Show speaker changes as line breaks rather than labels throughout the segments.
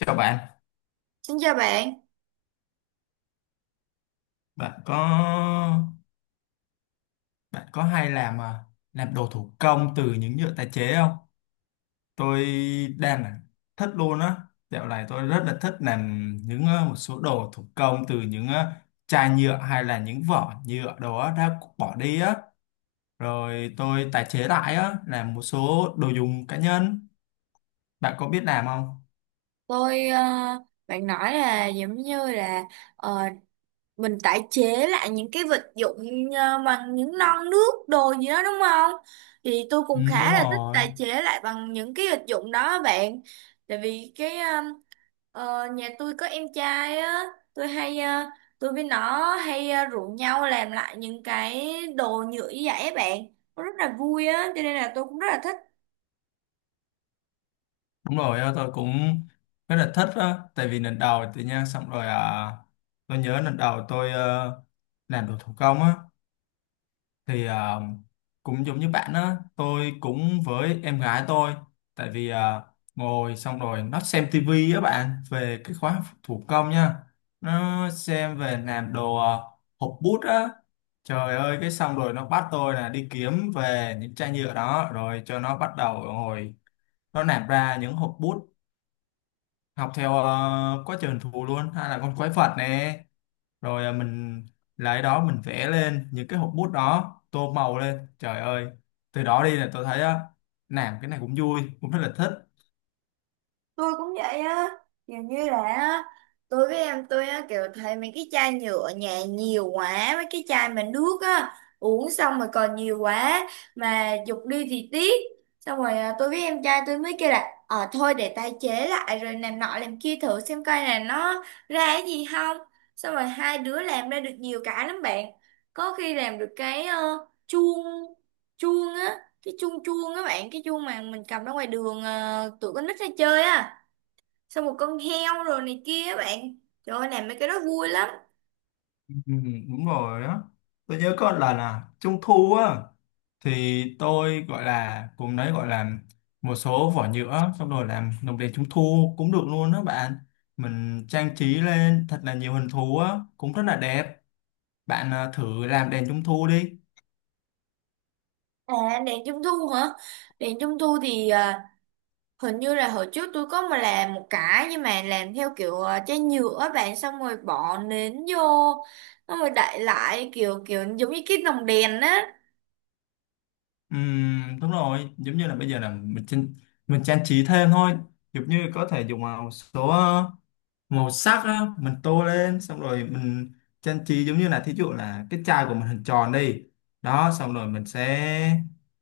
Chào bạn,
Xin chào bạn.
bạn có bạn có hay làm à, làm đồ thủ công từ những nhựa tái chế không? Tôi đang là thích luôn á. Dạo này tôi rất là thích làm những một số đồ thủ công từ những chai nhựa hay là những vỏ nhựa đồ á, đã bỏ đi á. Rồi tôi tái chế lại á, làm một số đồ dùng cá nhân. Bạn có biết làm không?
tôi ờ, Bạn nói là giống như là ờ, mình tái chế lại những cái vật dụng bằng những non nước đồ gì đó đúng không? Thì tôi
Ừ,
cũng
đúng
khá là thích
rồi.
tái chế lại bằng những cái vật dụng đó á bạn, tại vì nhà tôi có em trai á. tôi hay ờ, tôi với nó hay rủ nhau làm lại những cái đồ nhựa như vậy á bạn, nó rất là vui á, cho nên là tôi cũng rất là thích.
Đúng rồi, á, tôi cũng rất là thích á, tại vì lần đầu tự nhiên xong rồi à, tôi nhớ lần đầu tôi làm đồ thủ công á, thì à, cũng giống như bạn á, tôi cũng với em gái tôi, tại vì à, ngồi xong rồi nó xem tivi á bạn, về cái khóa học thủ công nha, nó xem về làm đồ à, hộp bút á, trời ơi cái xong rồi nó bắt tôi là đi kiếm về những chai nhựa đó, rồi cho nó bắt đầu ngồi nó làm ra những hộp bút học theo quá trời hình thù luôn hay là con quái vật nè rồi mình lấy đó mình vẽ lên những cái hộp bút đó tô màu lên, trời ơi từ đó đi là tôi thấy á làm cái này cũng vui, cũng rất là thích.
Tôi cũng vậy á, kiểu như là á, tôi với em tôi á kiểu thấy mấy cái chai nhựa ở nhà nhiều quá, mấy cái chai mà nước á uống xong rồi còn nhiều quá mà giục đi thì tiếc. Xong rồi à, tôi với em trai tôi mới kêu là ờ thôi để tái chế lại rồi làm nọ làm kia thử xem coi là nó ra cái gì không. Xong rồi hai đứa làm ra được nhiều cái lắm bạn, có khi làm được cái chuông, chuông á, cái chuông chuông á bạn, cái chuông mà mình cầm ra ngoài đường tụi con nít ra chơi á, xong một con heo rồi này kia á bạn. Trời ơi, làm mấy cái đó vui lắm.
Ừ, đúng rồi đó, tôi nhớ có lần là trung thu á thì tôi gọi là cùng đấy gọi là một số vỏ nhựa xong rồi làm lồng đèn trung thu cũng được luôn đó bạn, mình trang trí lên thật là nhiều hình thú á cũng rất là đẹp. Bạn à, thử làm đèn trung thu đi.
À, đèn trung thu hả? Đèn trung thu thì à, hình như là hồi trước tôi có mà làm một cái, nhưng mà làm theo kiểu à, chai nhựa á bạn, xong rồi bỏ nến vô, xong rồi đậy lại kiểu kiểu giống như cái lồng đèn á.
Đúng rồi, giống như là bây giờ là mình trang trí thêm thôi, giống như có thể dùng vào một số màu sắc á, mình tô lên xong rồi mình trang trí, giống như là thí dụ là cái chai của mình hình tròn đi, đó xong rồi mình sẽ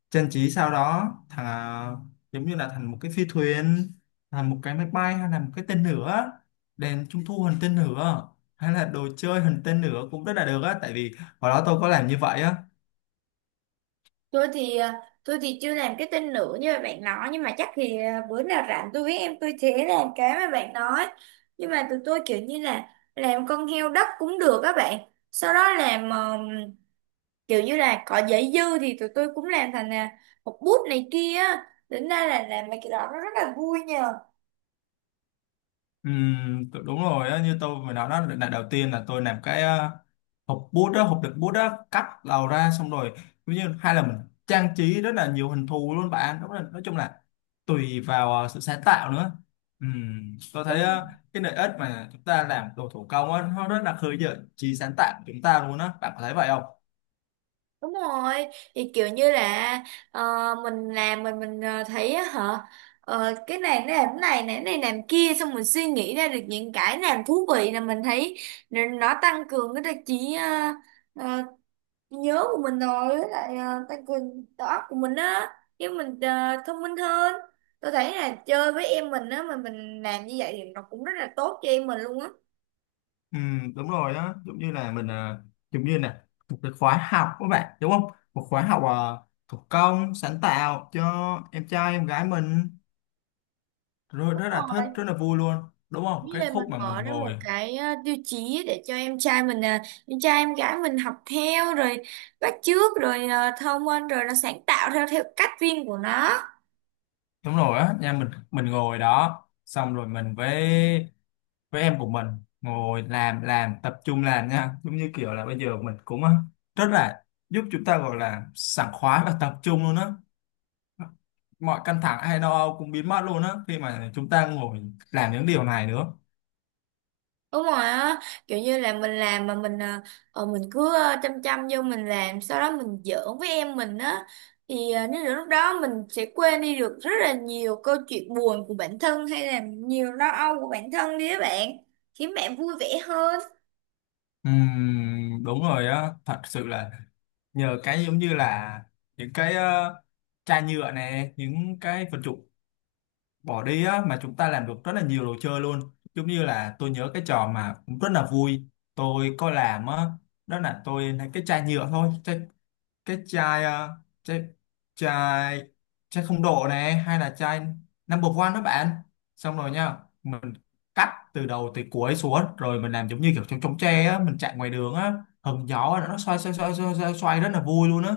trang trí sau đó thành giống như là thành một cái phi thuyền, thành một cái máy bay hay là một cái tên lửa, đèn trung thu hình tên lửa hay là đồ chơi hình tên lửa cũng rất là được á, tại vì hồi đó tôi có làm như vậy á.
Tôi thì à, tôi thì chưa làm cái tên nữa như mà bạn nói, nhưng mà chắc thì à, bữa nào rảnh tôi với em tôi sẽ làm cái mà bạn nói. Nhưng mà tụi tôi kiểu như là làm con heo đất cũng được các bạn. Sau đó làm kiểu như là có giấy dư thì tụi tôi cũng làm thành là một bút này kia á. Tính ra là làm mấy cái đó nó rất là vui nhờ.
Đúng rồi á, như tôi mới nói đó, lần đầu tiên là tôi làm cái hộp bút đó, hộp đựng bút đó, cắt đầu ra xong rồi ví như hay là mình trang trí rất là nhiều hình thù luôn bạn, đúng là nói chung là tùy vào sự sáng tạo nữa. Tôi thấy
Đúng rồi.
cái lợi ích mà chúng ta làm đồ thủ công á, nó rất là khơi gợi trí sáng tạo của chúng ta luôn á, bạn có thấy vậy không?
Đúng rồi, thì kiểu như là ờ, mình làm mình thấy á hả, cái này nó làm cái này, này cái này làm kia, xong mình suy nghĩ ra được những cái làm thú vị là mình thấy nó tăng cường cái đặc trí nhớ của mình, rồi với lại tăng cường đầu óc của mình á, chứ mình thông minh hơn. Tôi thấy là chơi với em mình á mà mình làm như vậy thì nó cũng rất là tốt cho em mình luôn á.
Ừ, đúng rồi đó, giống như là mình à, giống như là một cái khóa học các bạn đúng không, một khóa học à, thủ công sáng tạo cho em trai em gái mình, rồi
Đúng
rất là thích
rồi.
rất là vui luôn, đúng không,
Với
cái
lại mình
khúc mà mình
mở ra một
ngồi,
cái tiêu chí để cho em trai mình em trai em gái mình học theo, rồi bắt chước, rồi thông minh, rồi nó sáng tạo theo theo cách riêng của nó.
đúng rồi á nha, mình ngồi đó xong rồi mình với em của mình ngồi làm tập trung làm nha, giống như kiểu là bây giờ mình cũng à, rất là giúp chúng ta gọi là sảng khoái và tập trung luôn á, mọi căng thẳng hay lo âu cũng biến mất luôn á khi mà chúng ta ngồi làm những điều này nữa.
Đúng rồi á, kiểu như là mình làm mà mình cứ chăm chăm vô mình làm, sau đó mình giỡn với em mình á, thì nếu được lúc đó mình sẽ quên đi được rất là nhiều câu chuyện buồn của bản thân hay là nhiều lo âu của bản thân đi các bạn, khiến bạn vui vẻ hơn.
Đúng rồi á, thật sự là nhờ cái giống như là những cái chai nhựa này, những cái vật dụng bỏ đi á mà chúng ta làm được rất là nhiều đồ chơi luôn, giống như là tôi nhớ cái trò mà cũng rất là vui, tôi có làm á, đó là tôi lấy cái chai nhựa thôi, cái chai à, chai chai chai không độ này hay là chai number one đó bạn, xong rồi nha, mình cắt từ đầu tới cuối xuống rồi mình làm giống như kiểu chống chống tre á, mình chạy ngoài đường á hứng gió, nó xoay xoay xoay xoay xoay, xoay rất là vui luôn á.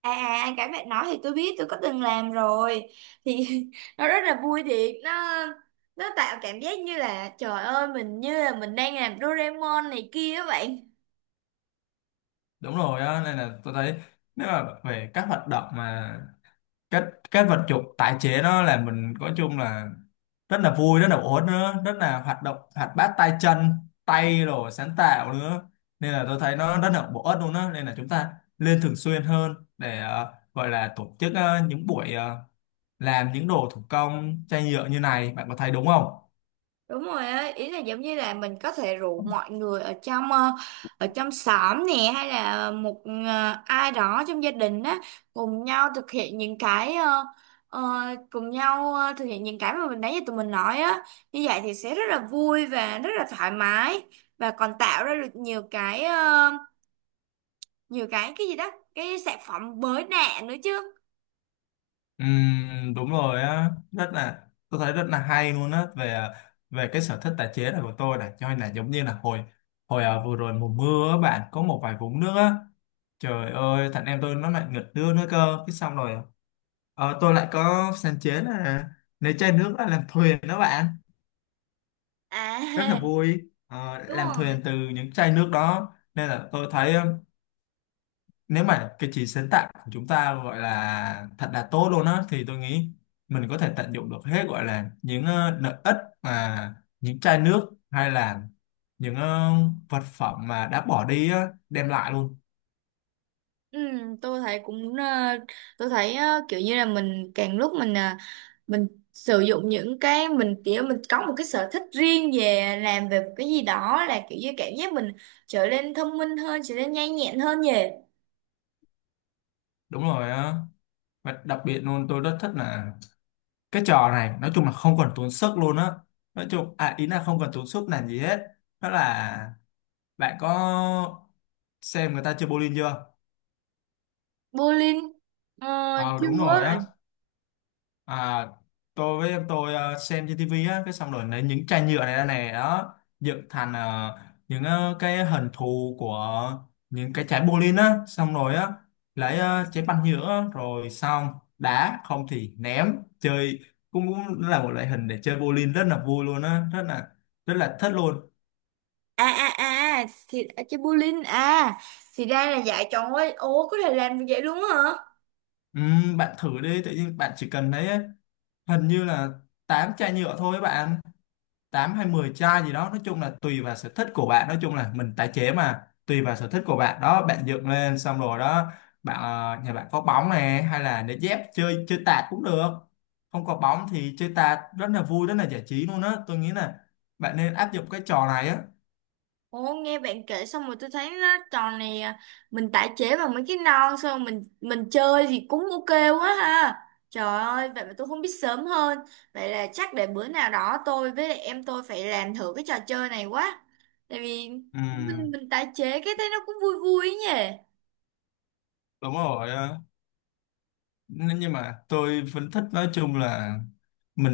Cái bạn nói thì tôi biết, tôi có từng làm rồi, thì nó rất là vui thiệt. Nó tạo cảm giác như là trời ơi mình như là mình đang làm Doraemon này kia các bạn.
Đúng rồi á nên là tôi thấy, nếu mà về các hoạt động mà cái cái vật dụng tái chế nó là mình, nói chung là rất là vui, rất là ổn nữa, rất là hoạt động hoạt bát tay chân, tay rồi sáng tạo nữa, nên là tôi thấy nó rất là bổ ích luôn đó, nên là chúng ta nên thường xuyên hơn để gọi là tổ chức những buổi làm những đồ thủ công chai nhựa như này, bạn có thấy đúng không?
Đúng rồi á, ý là giống như là mình có thể rủ mọi người ở trong ở trong xóm nè, hay là một ai đó trong gia đình á, cùng nhau thực hiện những cái ờ, thực hiện những cái mà mình nãy giờ tụi mình nói á. Như vậy thì sẽ rất là vui và rất là thoải mái, và còn tạo ra được nhiều cái nhiều cái gì đó, cái sản phẩm mới lạ nữa chứ.
Đúng rồi á, rất là tôi thấy rất là hay luôn á về về cái sở thích tái chế này của tôi này, cho nên là giống như là hồi hồi vừa rồi mùa mưa á, bạn có một vài vũng nước á. Trời ơi, thằng em tôi nó lại nghịch nước nữa cơ. Cái xong rồi tôi lại có sáng chế là lấy chai nước ra làm thuyền đó bạn. Rất là
À
vui. Ờ,
đúng
làm
rồi.
thuyền từ những chai nước đó. Nên là tôi thấy nếu mà cái trí sáng tạo của chúng ta gọi là thật là tốt luôn á, thì tôi nghĩ mình có thể tận dụng được hết, gọi là những lợi ích mà những chai nước hay là những vật phẩm mà đã bỏ đi á, đem lại luôn.
Ừ, tôi thấy cũng ờ, tôi thấy kiểu như là mình càng lúc mình ờ, mình sử dụng những cái mình kiểu mình có một cái sở thích riêng về làm về một cái gì đó, là kiểu như cảm giác mình trở nên thông minh hơn, trở nên nhanh nhẹn hơn nhỉ.
Đúng rồi á. Và đặc biệt luôn tôi rất thích là cái trò này, nói chung là không cần tốn sức luôn á, nói chung à ý là không cần tốn sức làm gì hết, đó là bạn có xem người ta chơi bowling chưa?
Bowling? ờ,
Ờ
Chưa.
đúng rồi á. À, tôi với em tôi xem trên tivi á, cái xong rồi lấy những chai nhựa này ra này đó, dựng thành những cái hình thù của những cái trái bowling á, xong rồi á lấy trái banh nhựa á, rồi xong đá không thì ném chơi, cũng là một loại hình để chơi bowling, rất là vui luôn á, rất là thích luôn.
à à à thì à, chơi bowling à, thì ra là dạy chọn ấy. Ồ, có thể làm được vậy luôn á hả?
Bạn thử đi, tự nhiên bạn chỉ cần thấy hình như là 8 chai nhựa thôi bạn, 8 hay 10 chai gì đó, nói chung là tùy vào sở thích của bạn, nói chung là mình tái chế mà, tùy vào sở thích của bạn đó bạn, dựng lên xong rồi đó bạn, nhà bạn có bóng này hay là để dép chơi chơi tạt cũng được, không có bóng thì chơi tạt rất là vui, rất là giải trí luôn á, tôi nghĩ là bạn nên áp dụng cái trò này á.
Ủa, nghe bạn kể xong rồi tôi thấy nó trò này à, mình tái chế bằng mấy cái non xong rồi mình chơi thì cũng ok quá ha. Trời ơi, vậy mà tôi không biết sớm hơn. Vậy là chắc để bữa nào đó tôi với lại em tôi phải làm thử cái trò chơi này quá. Tại vì
Ừ,
mình tái chế cái thấy nó cũng vui vui ấy nhỉ.
đúng rồi á. Nhưng mà tôi vẫn thích, nói chung là mình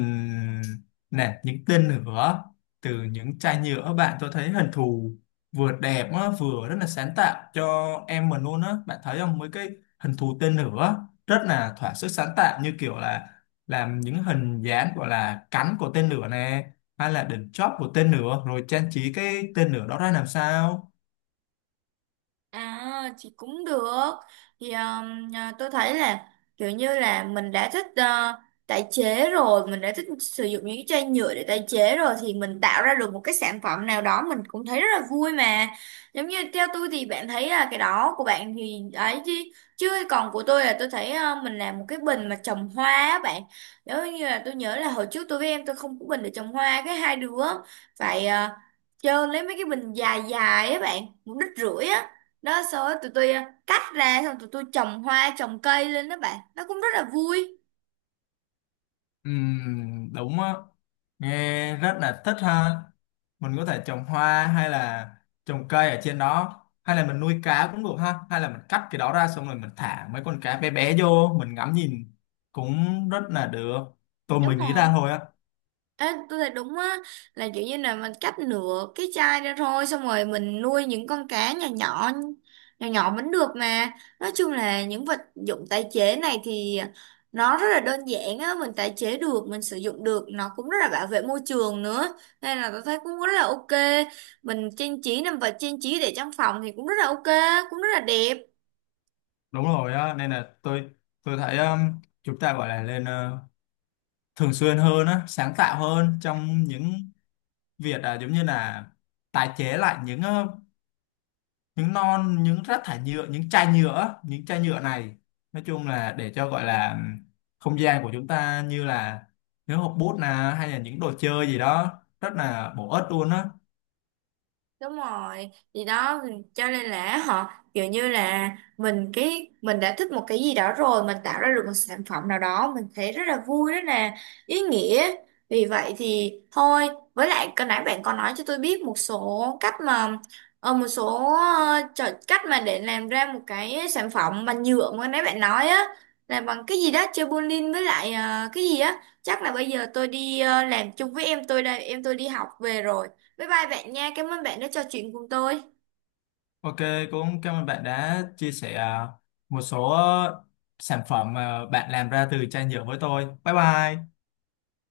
nè những tên lửa từ những chai nhựa bạn, tôi thấy hình thù vừa đẹp á, vừa rất là sáng tạo cho em mình luôn á, bạn thấy không, mấy cái hình thù tên lửa rất là thỏa sức sáng tạo, như kiểu là làm những hình dáng gọi là cánh của tên lửa nè, hay là đỉnh chóp của tên lửa, rồi trang trí cái tên lửa đó ra làm sao.
À thì cũng được. Thì à, tôi thấy là kiểu như là mình đã thích tái chế rồi, mình đã thích sử dụng những cái chai nhựa để tái chế rồi, thì mình tạo ra được một cái sản phẩm nào đó mình cũng thấy rất là vui mà. Giống như theo tôi thì bạn thấy là cái đó của bạn thì ấy chứ, chứ còn của tôi là tôi thấy mình làm một cái bình mà trồng hoa á bạn. Nếu như là tôi nhớ là hồi trước tôi với em tôi không có bình để trồng hoa, cái hai đứa phải chơi lấy mấy cái bình dài dài á bạn, một đít rưỡi á, đó xong rồi tụi tôi cắt ra, xong tụi tôi trồng hoa trồng cây lên đó bạn, nó cũng rất là vui.
Đúng á, nghe rất là thích ha, mình có thể trồng hoa hay là trồng cây ở trên đó, hay là mình nuôi cá cũng được ha, hay là mình cắt cái đó ra xong rồi mình thả mấy con cá bé bé vô mình ngắm nhìn cũng rất là được, tôi
Đúng
mới nghĩ
rồi.
ra thôi á.
Ê, tôi thấy đúng á, là kiểu như là mình cắt nửa cái chai ra thôi, xong rồi mình nuôi những con cá nhỏ nhỏ vẫn được mà. Nói chung là những vật dụng tái chế này thì nó rất là đơn giản á, mình tái chế được, mình sử dụng được, nó cũng rất là bảo vệ môi trường nữa, nên là tôi thấy cũng rất là ok. Mình trang trí nằm vật trang trí để trong phòng thì cũng rất là ok, cũng rất là đẹp.
Đúng rồi á nên là tôi thấy chúng ta gọi là lên thường xuyên hơn á, sáng tạo hơn trong những việc à, giống như là tái chế lại những những non, những rác thải nhựa, những chai nhựa này, nói chung là để cho gọi là không gian của chúng ta như là những hộp bút nè hay là những đồ chơi gì đó, rất là bổ ích luôn á.
Đúng rồi thì đó, cho nên là họ kiểu như là mình, cái mình đã thích một cái gì đó rồi, mình tạo ra được một sản phẩm nào đó mình thấy rất là vui, rất là ý nghĩa. Vì vậy thì thôi, với lại cái nãy bạn có nói cho tôi biết một số cách mà một số trò cách mà để làm ra một cái sản phẩm bằng nhựa mà nãy bạn nói á, là bằng cái gì đó chơi bowling với lại cái gì á, chắc là bây giờ tôi đi làm chung với em tôi đây, em tôi đi học về rồi. Bye bye bạn nha. Cảm ơn bạn đã trò chuyện cùng tôi.
OK, cũng cảm ơn bạn đã chia sẻ à, một số sản phẩm mà bạn làm ra từ chai nhựa với tôi. Bye bye.